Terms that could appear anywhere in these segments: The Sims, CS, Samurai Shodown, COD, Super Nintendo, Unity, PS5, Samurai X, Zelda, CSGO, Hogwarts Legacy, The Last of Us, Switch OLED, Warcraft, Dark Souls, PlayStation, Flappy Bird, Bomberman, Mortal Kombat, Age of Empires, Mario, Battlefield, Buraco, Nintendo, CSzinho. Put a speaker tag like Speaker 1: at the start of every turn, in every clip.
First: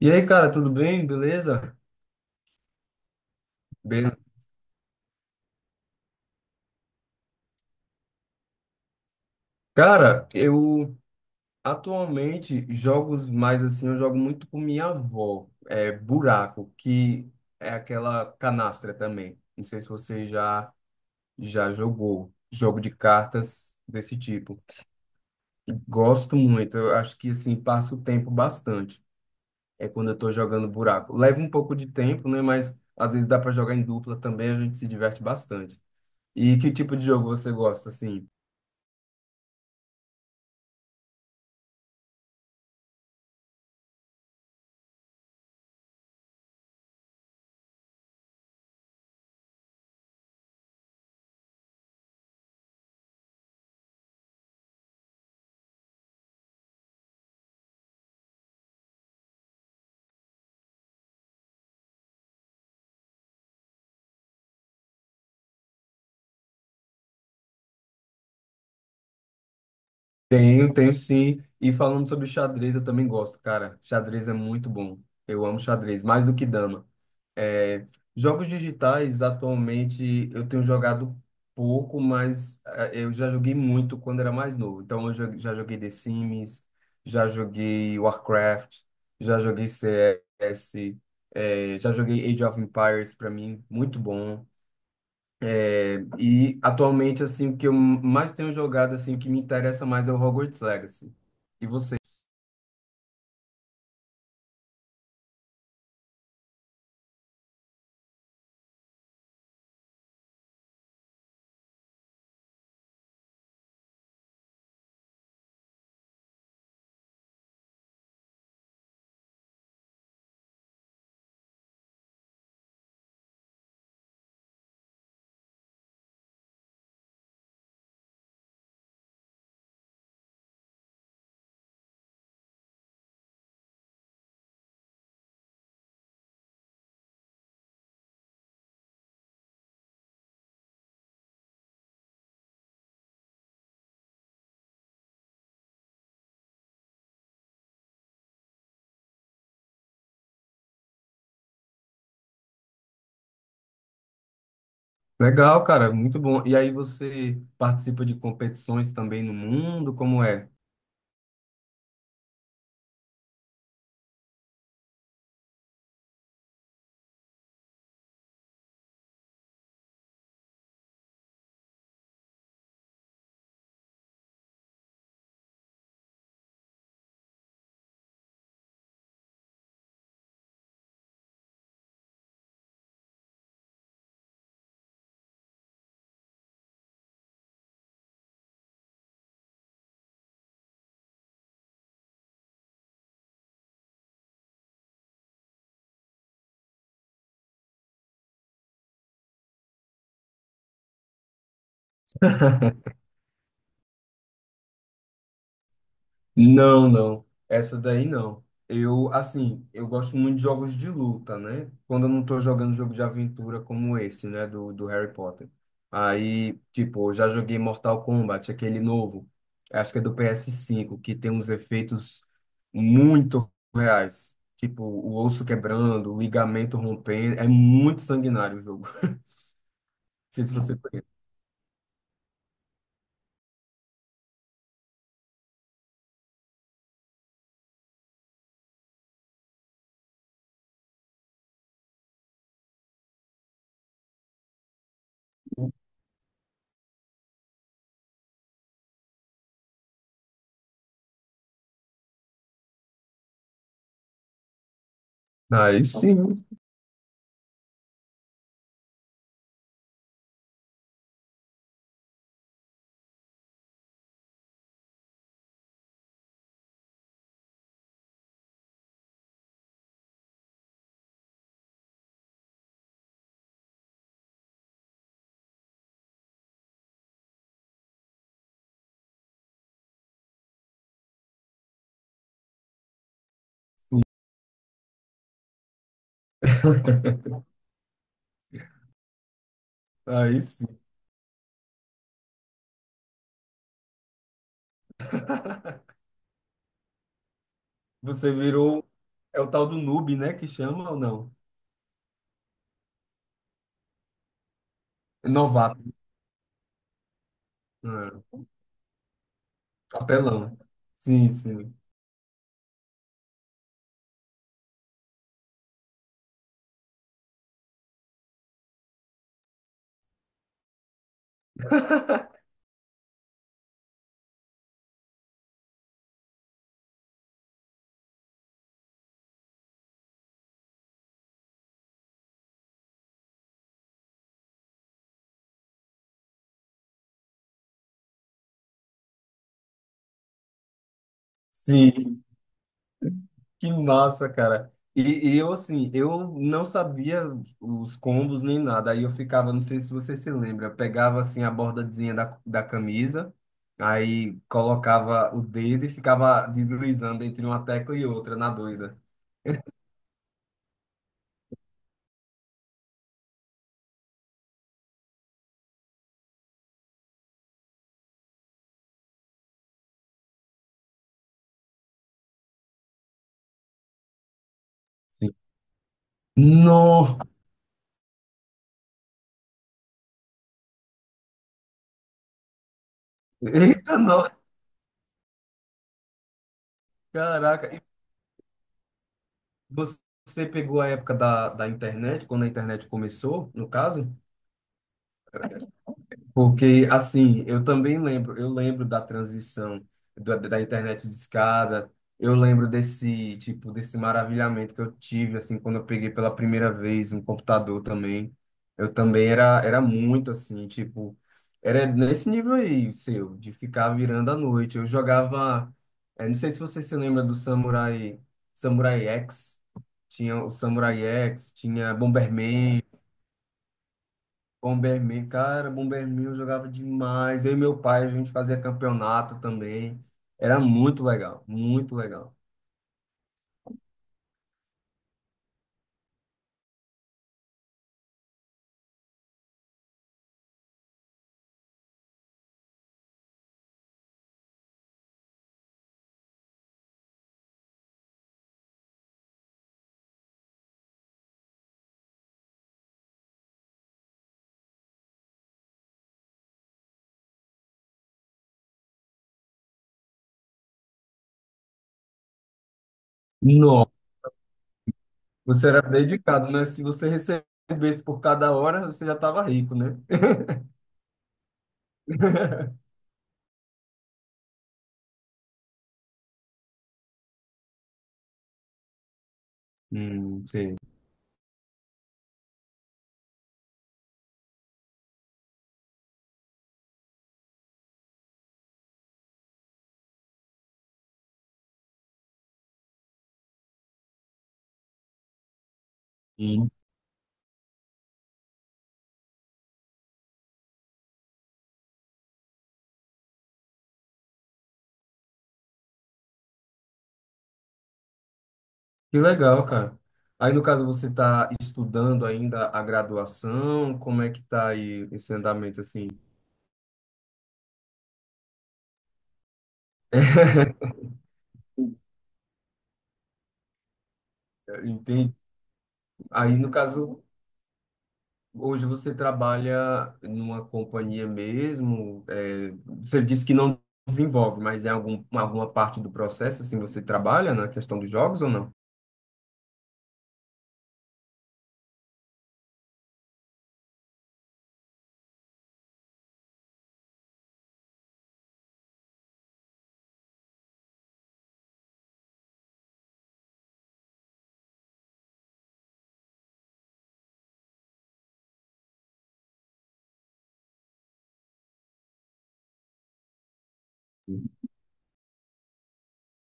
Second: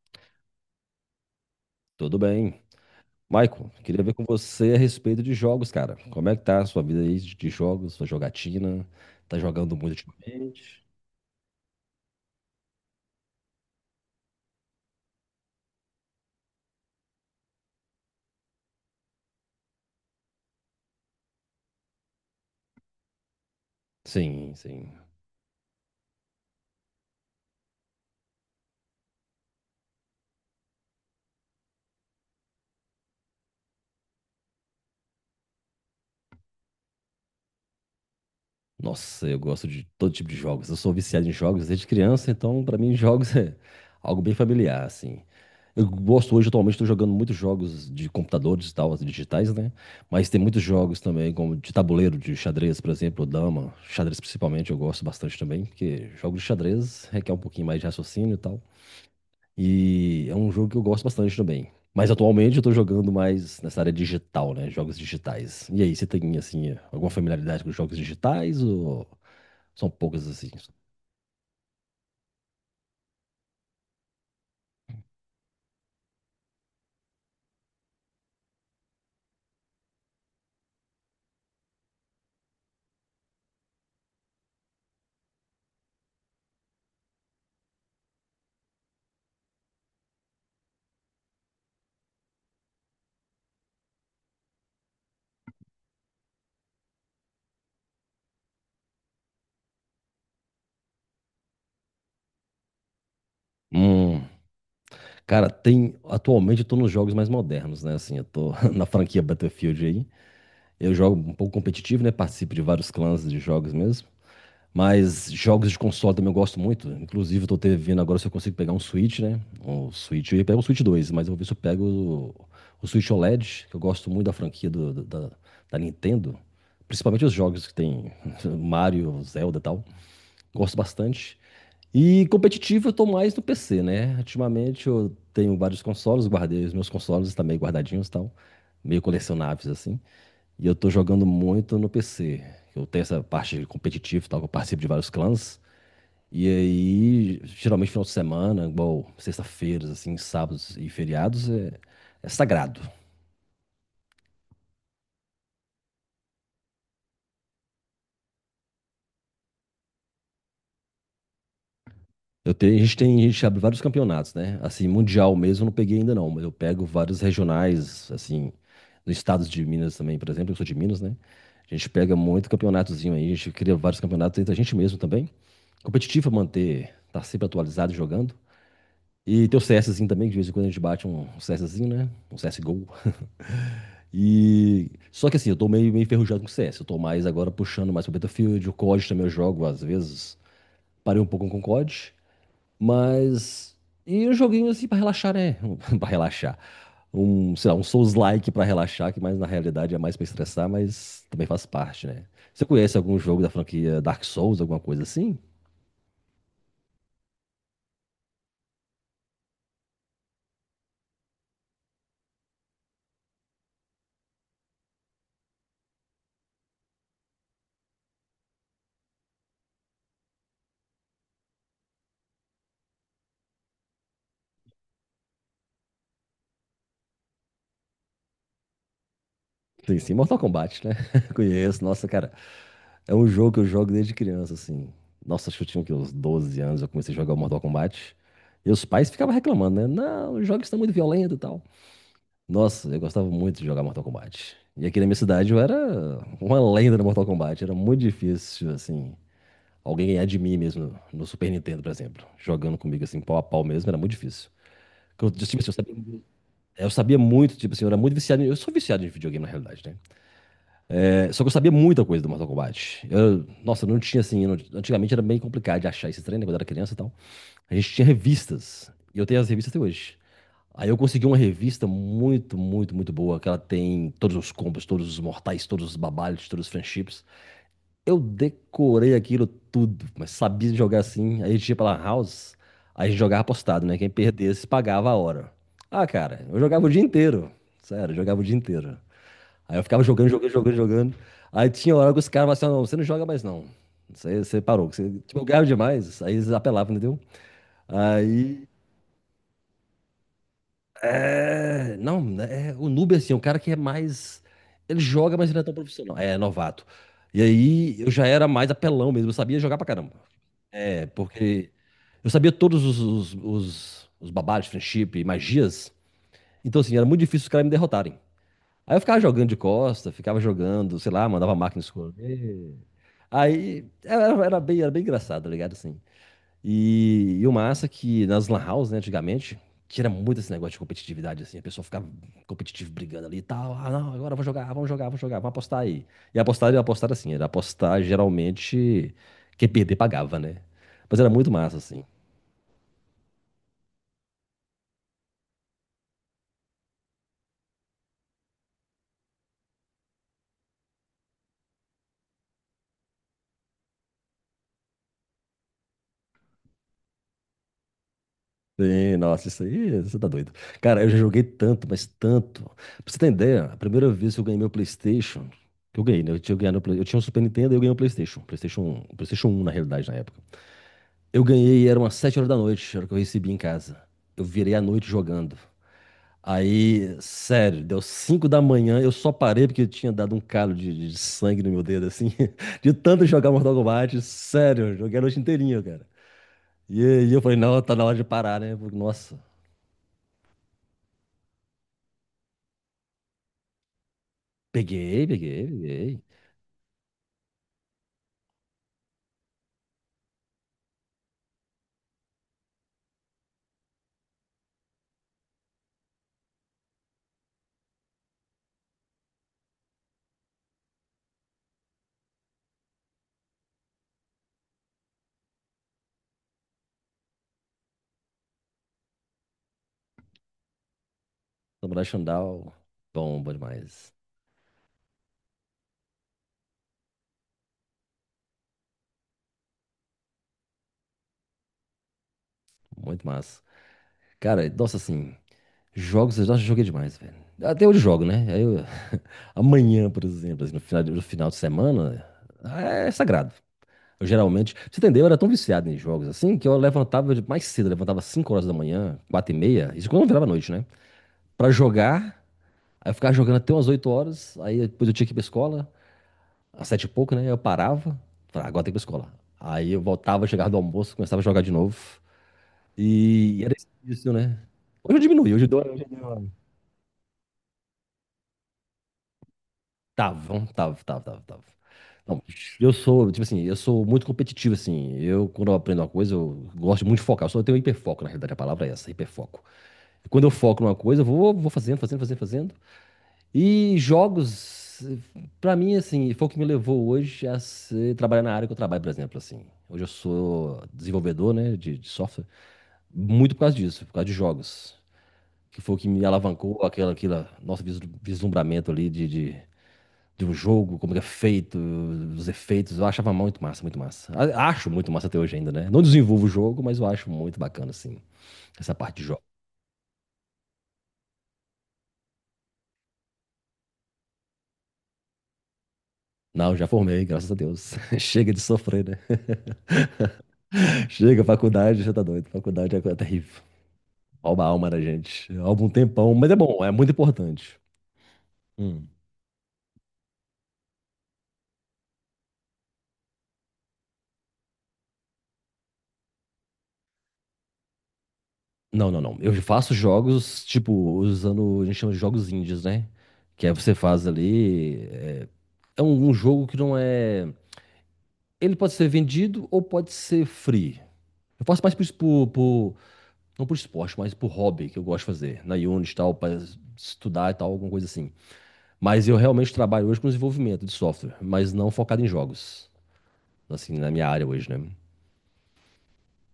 Speaker 1: E aí, cara, tudo bem? Beleza?
Speaker 2: Tudo bem. Michael, queria ver
Speaker 1: Beleza.
Speaker 2: com você a respeito de jogos, cara. Como é que tá a sua vida aí de jogos, sua jogatina? Tá jogando muito
Speaker 1: Cara,
Speaker 2: ultimamente?
Speaker 1: eu atualmente jogos mais assim, eu jogo muito com minha avó, é Buraco, que é aquela canastra também. Não sei se você já jogou jogo de cartas desse
Speaker 2: Sim,
Speaker 1: tipo.
Speaker 2: sim.
Speaker 1: Gosto muito, eu acho que assim passo o tempo bastante. É quando eu tô jogando Buraco. Leva um pouco de tempo, né, mas às vezes dá para jogar em dupla também, a gente se diverte bastante. E que tipo de jogo você gosta assim?
Speaker 2: Nossa, eu gosto de todo tipo de jogos. Eu sou viciado em jogos desde criança, então pra mim jogos é algo bem familiar, assim. Eu gosto hoje, atualmente, estou jogando muitos jogos de computadores e tal, assim, digitais, né? Mas tem muitos jogos também, como de tabuleiro, de xadrez, por exemplo, dama. Xadrez principalmente, eu gosto bastante também, porque jogos de xadrez requer um pouquinho mais de raciocínio e tal. E é um jogo que eu gosto bastante também. Mas atualmente eu tô jogando mais nessa área digital, né? Jogos digitais. E aí, você tem, assim, alguma familiaridade com jogos digitais ou são poucas, assim?
Speaker 1: Tenho, tenho sim. E falando sobre xadrez, eu também gosto, cara. Xadrez é muito bom. Eu amo xadrez, mais do que dama. É, jogos digitais, atualmente, eu tenho jogado pouco, mas eu já joguei muito quando era mais novo. Então, já joguei The Sims, já joguei Warcraft, já joguei CS, já joguei Age of Empires, para mim, muito bom. É, e atualmente, assim, o que eu mais tenho jogado, assim, que me interessa mais é o Hogwarts Legacy. E você?
Speaker 2: Hum, cara, tem. Atualmente eu tô nos jogos mais modernos, né? Assim, eu tô na franquia Battlefield aí. Eu jogo um pouco competitivo, né? Participo de vários clãs de jogos mesmo. Mas jogos de console também eu gosto muito. Inclusive, eu tô vendo agora se eu consigo pegar um Switch, né? Um Switch, eu ia pegar o Switch dois, mas eu vou ver se eu pego o Switch OLED, que eu gosto muito da franquia da Nintendo. Principalmente os jogos que tem Mario, Zelda e tal. Gosto bastante. E competitivo eu tô mais no PC, né? Ultimamente eu tenho vários consoles, guardei os meus consoles também guardadinhos e tal. Meio colecionáveis, assim. E eu tô jogando muito no PC. Eu tenho essa parte competitiva e tal, que eu participo de vários clãs. E aí, geralmente final de semana, igual sexta-feiras, assim, sábados e feriados, é sagrado.
Speaker 1: Legal, cara, muito bom. E aí você participa de competições também no mundo? Como é?
Speaker 2: Eu tenho, a gente tem, a gente abre vários campeonatos, né? Assim, mundial mesmo eu não peguei ainda não, mas eu pego vários regionais, assim, no estado de Minas também, por exemplo, eu sou de Minas, né? A gente pega muito campeonatozinho aí, a gente cria vários campeonatos entre a gente mesmo também. Competitivo é manter, tá sempre atualizado e jogando. E tem o CSzinho também, que de vez em quando a gente bate um CSzinho, né? Um CSGO. Só que assim, eu tô meio enferrujado com o CS. Eu tô mais agora puxando mais pro Battlefield. O COD também eu jogo, às vezes. Parei um pouco com o COD. Mas. E um joguinho assim pra relaxar, né? pra relaxar. Um, sei lá, um Souls-like pra relaxar, que mais na realidade é mais pra estressar, mas também faz parte, né? Você conhece algum jogo da franquia Dark Souls, alguma coisa assim?
Speaker 1: Não, não. Essa daí não. Eu, assim, eu gosto muito de jogos de luta, né? Quando eu não tô jogando jogo de aventura como esse, né? Do Harry Potter. Aí, tipo, eu já joguei Mortal Kombat, aquele novo. Acho que é do PS5, que tem uns efeitos muito reais. Tipo, o osso quebrando, o ligamento rompendo. É muito sanguinário o jogo.
Speaker 2: Sim, sim,
Speaker 1: Não
Speaker 2: Mortal
Speaker 1: sei se você...
Speaker 2: Kombat, né? Conheço, nossa, cara. É um jogo que eu jogo desde criança, assim. Nossa, acho que eu tinha o quê? Uns 12 anos, eu comecei a jogar o Mortal Kombat. E os pais ficavam reclamando, né? Não, os jogos estão muito violentos e tal. Nossa, eu gostava muito de jogar Mortal Kombat. E aqui na minha cidade eu era uma lenda no Mortal Kombat. Era muito difícil, assim, alguém ganhar de mim mesmo no Super Nintendo, por exemplo. Jogando comigo, assim, pau a pau mesmo, era muito difícil. Porque eu, tipo assim,
Speaker 1: Aí sim,
Speaker 2: eu sabia muito, tipo assim, eu era muito viciado. Eu sou viciado em videogame, na realidade, né? Só que eu sabia muita coisa do Mortal Kombat. Nossa, não tinha assim. Eu não- Antigamente era bem complicado de achar esse treino, né, quando eu era criança e tal. A gente tinha revistas. E eu tenho as revistas até hoje. Aí eu consegui uma revista muito, muito, muito boa, que ela tem todos os combos, todos os mortais, todos os babalhos, todos os friendships. Eu decorei aquilo tudo, mas sabia jogar assim. Aí a gente ia pra lan house, aí a gente jogava apostado, né? Quem perdesse pagava a hora. Ah, cara, eu jogava o dia inteiro. Sério, eu jogava o dia inteiro. Aí eu ficava
Speaker 1: aí sim.
Speaker 2: jogando. Aí tinha hora que os caras falavam assim, "Ah, não, você não joga mais não. Você parou." Você, tipo, eu ganhava demais. Aí eles apelavam, entendeu?
Speaker 1: Você
Speaker 2: Aí,
Speaker 1: virou. É o tal do noob, né? Que chama ou não?
Speaker 2: é... Não, né, é, o noob, é assim, é um cara que é mais... Ele
Speaker 1: É
Speaker 2: joga, mas ele não é tão
Speaker 1: novato.
Speaker 2: profissional. É, novato. E aí eu já
Speaker 1: Ah,
Speaker 2: era mais apelão mesmo. Eu sabia jogar pra caramba.
Speaker 1: apelão.
Speaker 2: É,
Speaker 1: Sim, sim.
Speaker 2: porque eu sabia todos os babados, friendship, magias. Então, assim, era muito difícil os caras me derrotarem. Aí eu ficava jogando de costa, ficava jogando, sei lá, mandava máquina escolher. Aí era bem engraçado, tá ligado? Assim. E o massa é que nas lan house, né, antigamente, tira muito esse negócio de competitividade, assim. A pessoa ficava competitiva brigando ali e tal. Ah, não, agora eu vou jogar, vamos jogar, vamos apostar aí. E apostar assim, era apostar geralmente quem perder pagava, né? Mas era muito massa, assim.
Speaker 1: Sim. Que massa, cara. E eu, assim, eu não sabia os combos nem nada. Aí eu ficava, não sei se você se lembra, pegava, assim, a bordazinha da camisa, aí colocava o dedo e ficava deslizando entre uma tecla e outra, na doida.
Speaker 2: Sim, nossa, isso aí, você tá doido. Cara, eu já joguei tanto, mas tanto. Pra você ter ideia, a primeira vez que eu ganhei meu PlayStation, que eu ganhei, né? Ganhado, eu tinha um Super Nintendo e eu ganhei um PlayStation. Um PlayStation um na realidade, na época. Eu ganhei, era umas 7 horas da noite, era o que eu recebi em casa. Eu virei à noite
Speaker 1: Sim.
Speaker 2: jogando.
Speaker 1: Nó!
Speaker 2: Aí, sério, deu 5 da manhã, eu só parei porque eu tinha dado um calo de sangue no meu dedo, assim, de tanto jogar Mortal
Speaker 1: Eita, nó!
Speaker 2: Kombat, sério, eu joguei a noite inteirinha, cara. E aí eu falei,
Speaker 1: Caraca.
Speaker 2: não, tá na hora de parar, né? Porque, nossa,
Speaker 1: Você pegou a época da internet, quando a internet começou, no caso?
Speaker 2: peguei, peguei.
Speaker 1: Porque, assim, eu também lembro, eu lembro da transição da internet de escada, eu lembro desse, tipo, desse maravilhamento que eu tive, assim, quando eu peguei pela primeira vez um computador também. Eu também era, era muito, assim, tipo, era nesse nível aí, seu, de ficar virando à noite. Eu jogava, não sei se você se lembra do Samurai, Samurai X, tinha o Samurai X, tinha
Speaker 2: Samurai Shodown,
Speaker 1: Bomberman,
Speaker 2: bom demais.
Speaker 1: Bomberman, cara, Bomberman eu jogava demais. Eu e meu pai, a gente fazia campeonato também. Era muito legal, muito legal.
Speaker 2: Muito massa. Cara, nossa, assim, jogos eu já joguei demais, velho. Até hoje eu jogo, né? Amanhã, por exemplo, assim, no final de semana, é sagrado. Eu geralmente, pra você entendeu? Eu era tão viciado em jogos assim que eu levantava mais cedo, eu levantava 5 horas da manhã, 4 e meia, isso quando virava noite, né? Pra jogar, aí eu ficava jogando até umas 8 horas, aí depois eu tinha que ir pra escola. Às sete e pouco, né? Eu parava, falava, "Ah, agora tem que ir pra escola." Aí eu voltava, chegava do almoço, começava a jogar de novo. E era
Speaker 1: Nossa,
Speaker 2: isso, né? Hoje eu diminui,
Speaker 1: você
Speaker 2: hoje eu
Speaker 1: era
Speaker 2: dou.
Speaker 1: dedicado, né? Se você recebesse por cada hora, você já estava rico, né?
Speaker 2: Tava, tava. Não, eu sou, tipo assim, eu sou muito competitivo, assim. Eu, quando eu aprendo uma coisa, eu gosto muito de focar. Eu só tenho hiperfoco, na realidade, a palavra é essa, hiperfoco. E quando eu
Speaker 1: Sim.
Speaker 2: foco numa coisa, eu vou, fazendo. E jogos, pra mim, assim, foi o que me levou hoje a trabalhar na área que eu trabalho, por exemplo, assim. Hoje eu sou desenvolvedor, né, de software, muito por causa disso, por causa de jogos, que foi o que me
Speaker 1: Sim.
Speaker 2: alavancou aquela, aquela nosso vislumbramento ali de um jogo, como que é feito, os efeitos, eu achava muito massa, muito massa. Acho muito massa até hoje ainda, né? Não desenvolvo o jogo, mas eu acho muito bacana, assim, essa
Speaker 1: Que
Speaker 2: parte de jogo.
Speaker 1: legal, cara. Aí, no caso, você está estudando ainda a graduação? Como é que tá aí esse andamento, assim?
Speaker 2: Não, já formei, graças a Deus. Chega de sofrer, né? Chega, faculdade, já tá doido. Faculdade é coisa terrível. Rouba a alma da
Speaker 1: Entende?
Speaker 2: gente. Há algum tempão, mas
Speaker 1: Aí,
Speaker 2: é
Speaker 1: no
Speaker 2: bom, é muito
Speaker 1: caso,
Speaker 2: importante.
Speaker 1: hoje
Speaker 2: Hum.
Speaker 1: você trabalha numa companhia mesmo, é, você disse que não desenvolve, mas em algum, alguma parte do processo, assim, você trabalha na questão dos jogos ou não?
Speaker 2: Não. Eu faço jogos, tipo, usando, a gente chama de jogos indies, né? Que é você faz ali. É é um, um jogo que não é. Ele pode ser vendido ou pode ser free. Eu faço mais por, por, não por esporte, mas por hobby que eu gosto de fazer. Na Unity e tal, para estudar e tal, alguma coisa assim. Mas eu realmente trabalho hoje com desenvolvimento de software, mas não focado em jogos. Assim, na minha área hoje, né?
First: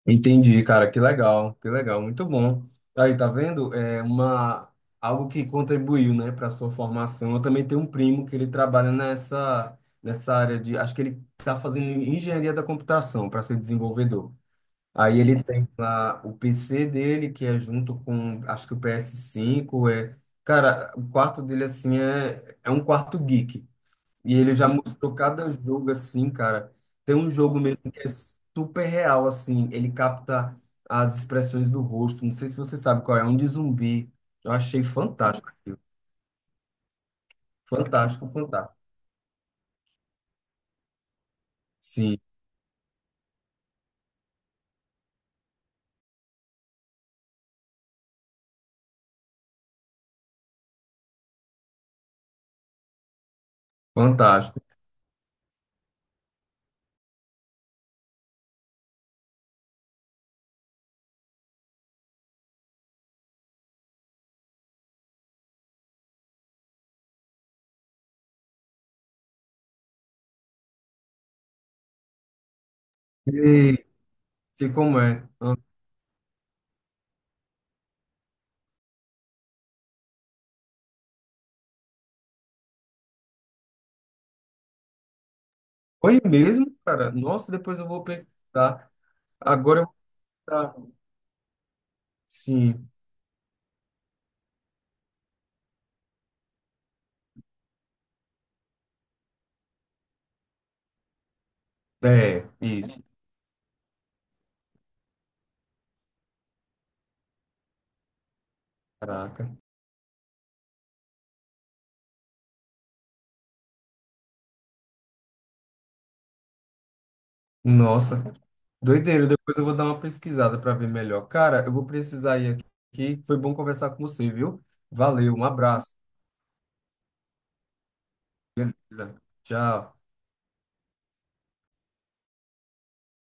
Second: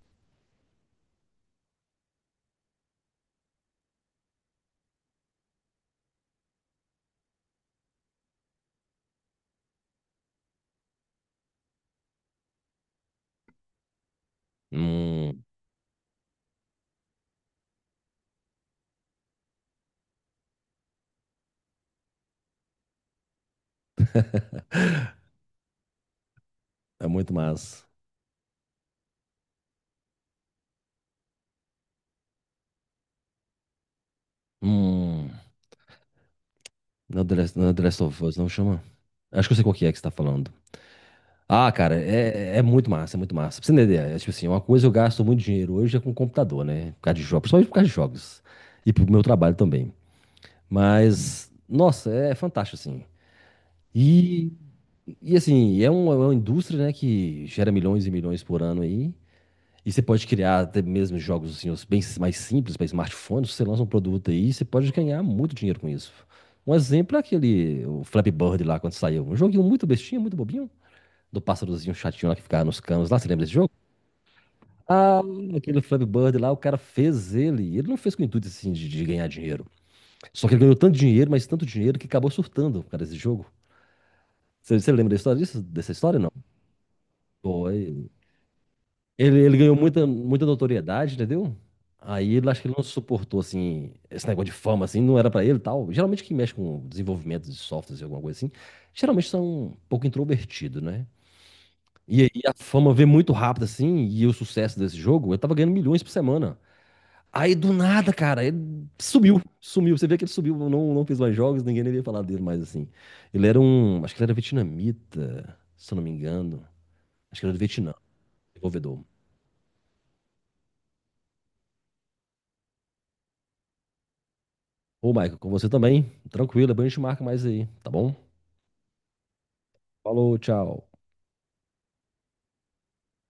Speaker 1: Entendi, cara, que legal, muito bom. Aí, tá vendo? É uma, algo que contribuiu, né, para sua formação. Eu também tenho um primo que ele trabalha nessa, nessa área de, acho que ele está fazendo engenharia da computação para ser desenvolvedor. Aí ele
Speaker 2: Hum.
Speaker 1: tem lá o PC dele, que é junto com, acho que o PS5, é... Cara, o quarto dele, assim, é, é um quarto geek. E ele já mostrou cada jogo, assim, cara.
Speaker 2: É
Speaker 1: Tem um
Speaker 2: muito
Speaker 1: jogo
Speaker 2: massa.
Speaker 1: mesmo que é super real, assim. Ele capta as expressões do rosto. Não sei se você sabe qual é, é um de zumbi. Eu achei
Speaker 2: Hum.
Speaker 1: fantástico aquilo.
Speaker 2: Não é The Last, não é The Last of
Speaker 1: Fantástico,
Speaker 2: Us, não
Speaker 1: fantástico.
Speaker 2: chama? Acho que eu sei qual que é que você tá falando. Ah, cara,
Speaker 1: Sim,
Speaker 2: é, é muito massa, é muito massa. Pra você entender, é tipo assim, uma coisa eu gasto muito dinheiro hoje é com computador, né? Por causa de jogos, principalmente por causa de jogos. E pro meu trabalho também. Mas, nossa, é fantástico, assim. E,
Speaker 1: fantástico.
Speaker 2: e assim, é uma indústria, né, que gera milhões e milhões por ano aí. E você pode criar até mesmo jogos assim, os bem mais simples para smartphone. Se você lança um produto aí, você pode ganhar muito dinheiro com isso. Um exemplo é aquele o Flappy Bird lá quando saiu. Um joguinho muito bestinho, muito bobinho. Do pásssarozinho chatinho lá que ficava nos canos lá. Você lembra desse jogo?
Speaker 1: E, sei como
Speaker 2: Ah,
Speaker 1: é.
Speaker 2: aquele Flappy Bird lá, o cara fez ele. Ele não fez com o intuito assim de ganhar dinheiro. Só que ele ganhou tanto dinheiro, mas tanto dinheiro que acabou surtando por causa desse jogo. Você lembra da história disso? Dessa história,
Speaker 1: Foi
Speaker 2: não?
Speaker 1: mesmo, cara? Nossa,
Speaker 2: Pô,
Speaker 1: depois eu vou pesquisar.
Speaker 2: Ele ganhou
Speaker 1: Agora eu
Speaker 2: muita
Speaker 1: vou...
Speaker 2: notoriedade, entendeu? Aí ele acho que ele não
Speaker 1: Sim,
Speaker 2: suportou, assim, esse negócio de fama, assim, não era pra ele e tal. Geralmente quem mexe com desenvolvimento de softwares e alguma coisa assim, geralmente são um pouco introvertido, né? E aí
Speaker 1: é,
Speaker 2: a fama
Speaker 1: isso.
Speaker 2: veio muito rápido, assim, e o sucesso desse jogo, eu tava ganhando milhões por semana. Aí do nada, cara, ele sumiu,
Speaker 1: Caraca.
Speaker 2: sumiu. Você vê que ele sumiu, não, não fez mais jogos, ninguém nem ia falar dele mais, assim. Ele era um, acho que ele era vietnamita, se eu não me engano. Acho que ele era do Vietnã,
Speaker 1: Nossa,
Speaker 2: desenvolvedor.
Speaker 1: doideira. Depois eu vou dar uma pesquisada para ver melhor. Cara, eu vou precisar ir aqui. Foi bom conversar com você, viu?
Speaker 2: Ô,
Speaker 1: Valeu,
Speaker 2: Michael,
Speaker 1: um
Speaker 2: com você
Speaker 1: abraço.
Speaker 2: também. Tranquilo, depois a gente marca mais aí, tá bom?
Speaker 1: Tchau.
Speaker 2: Falou, tchau.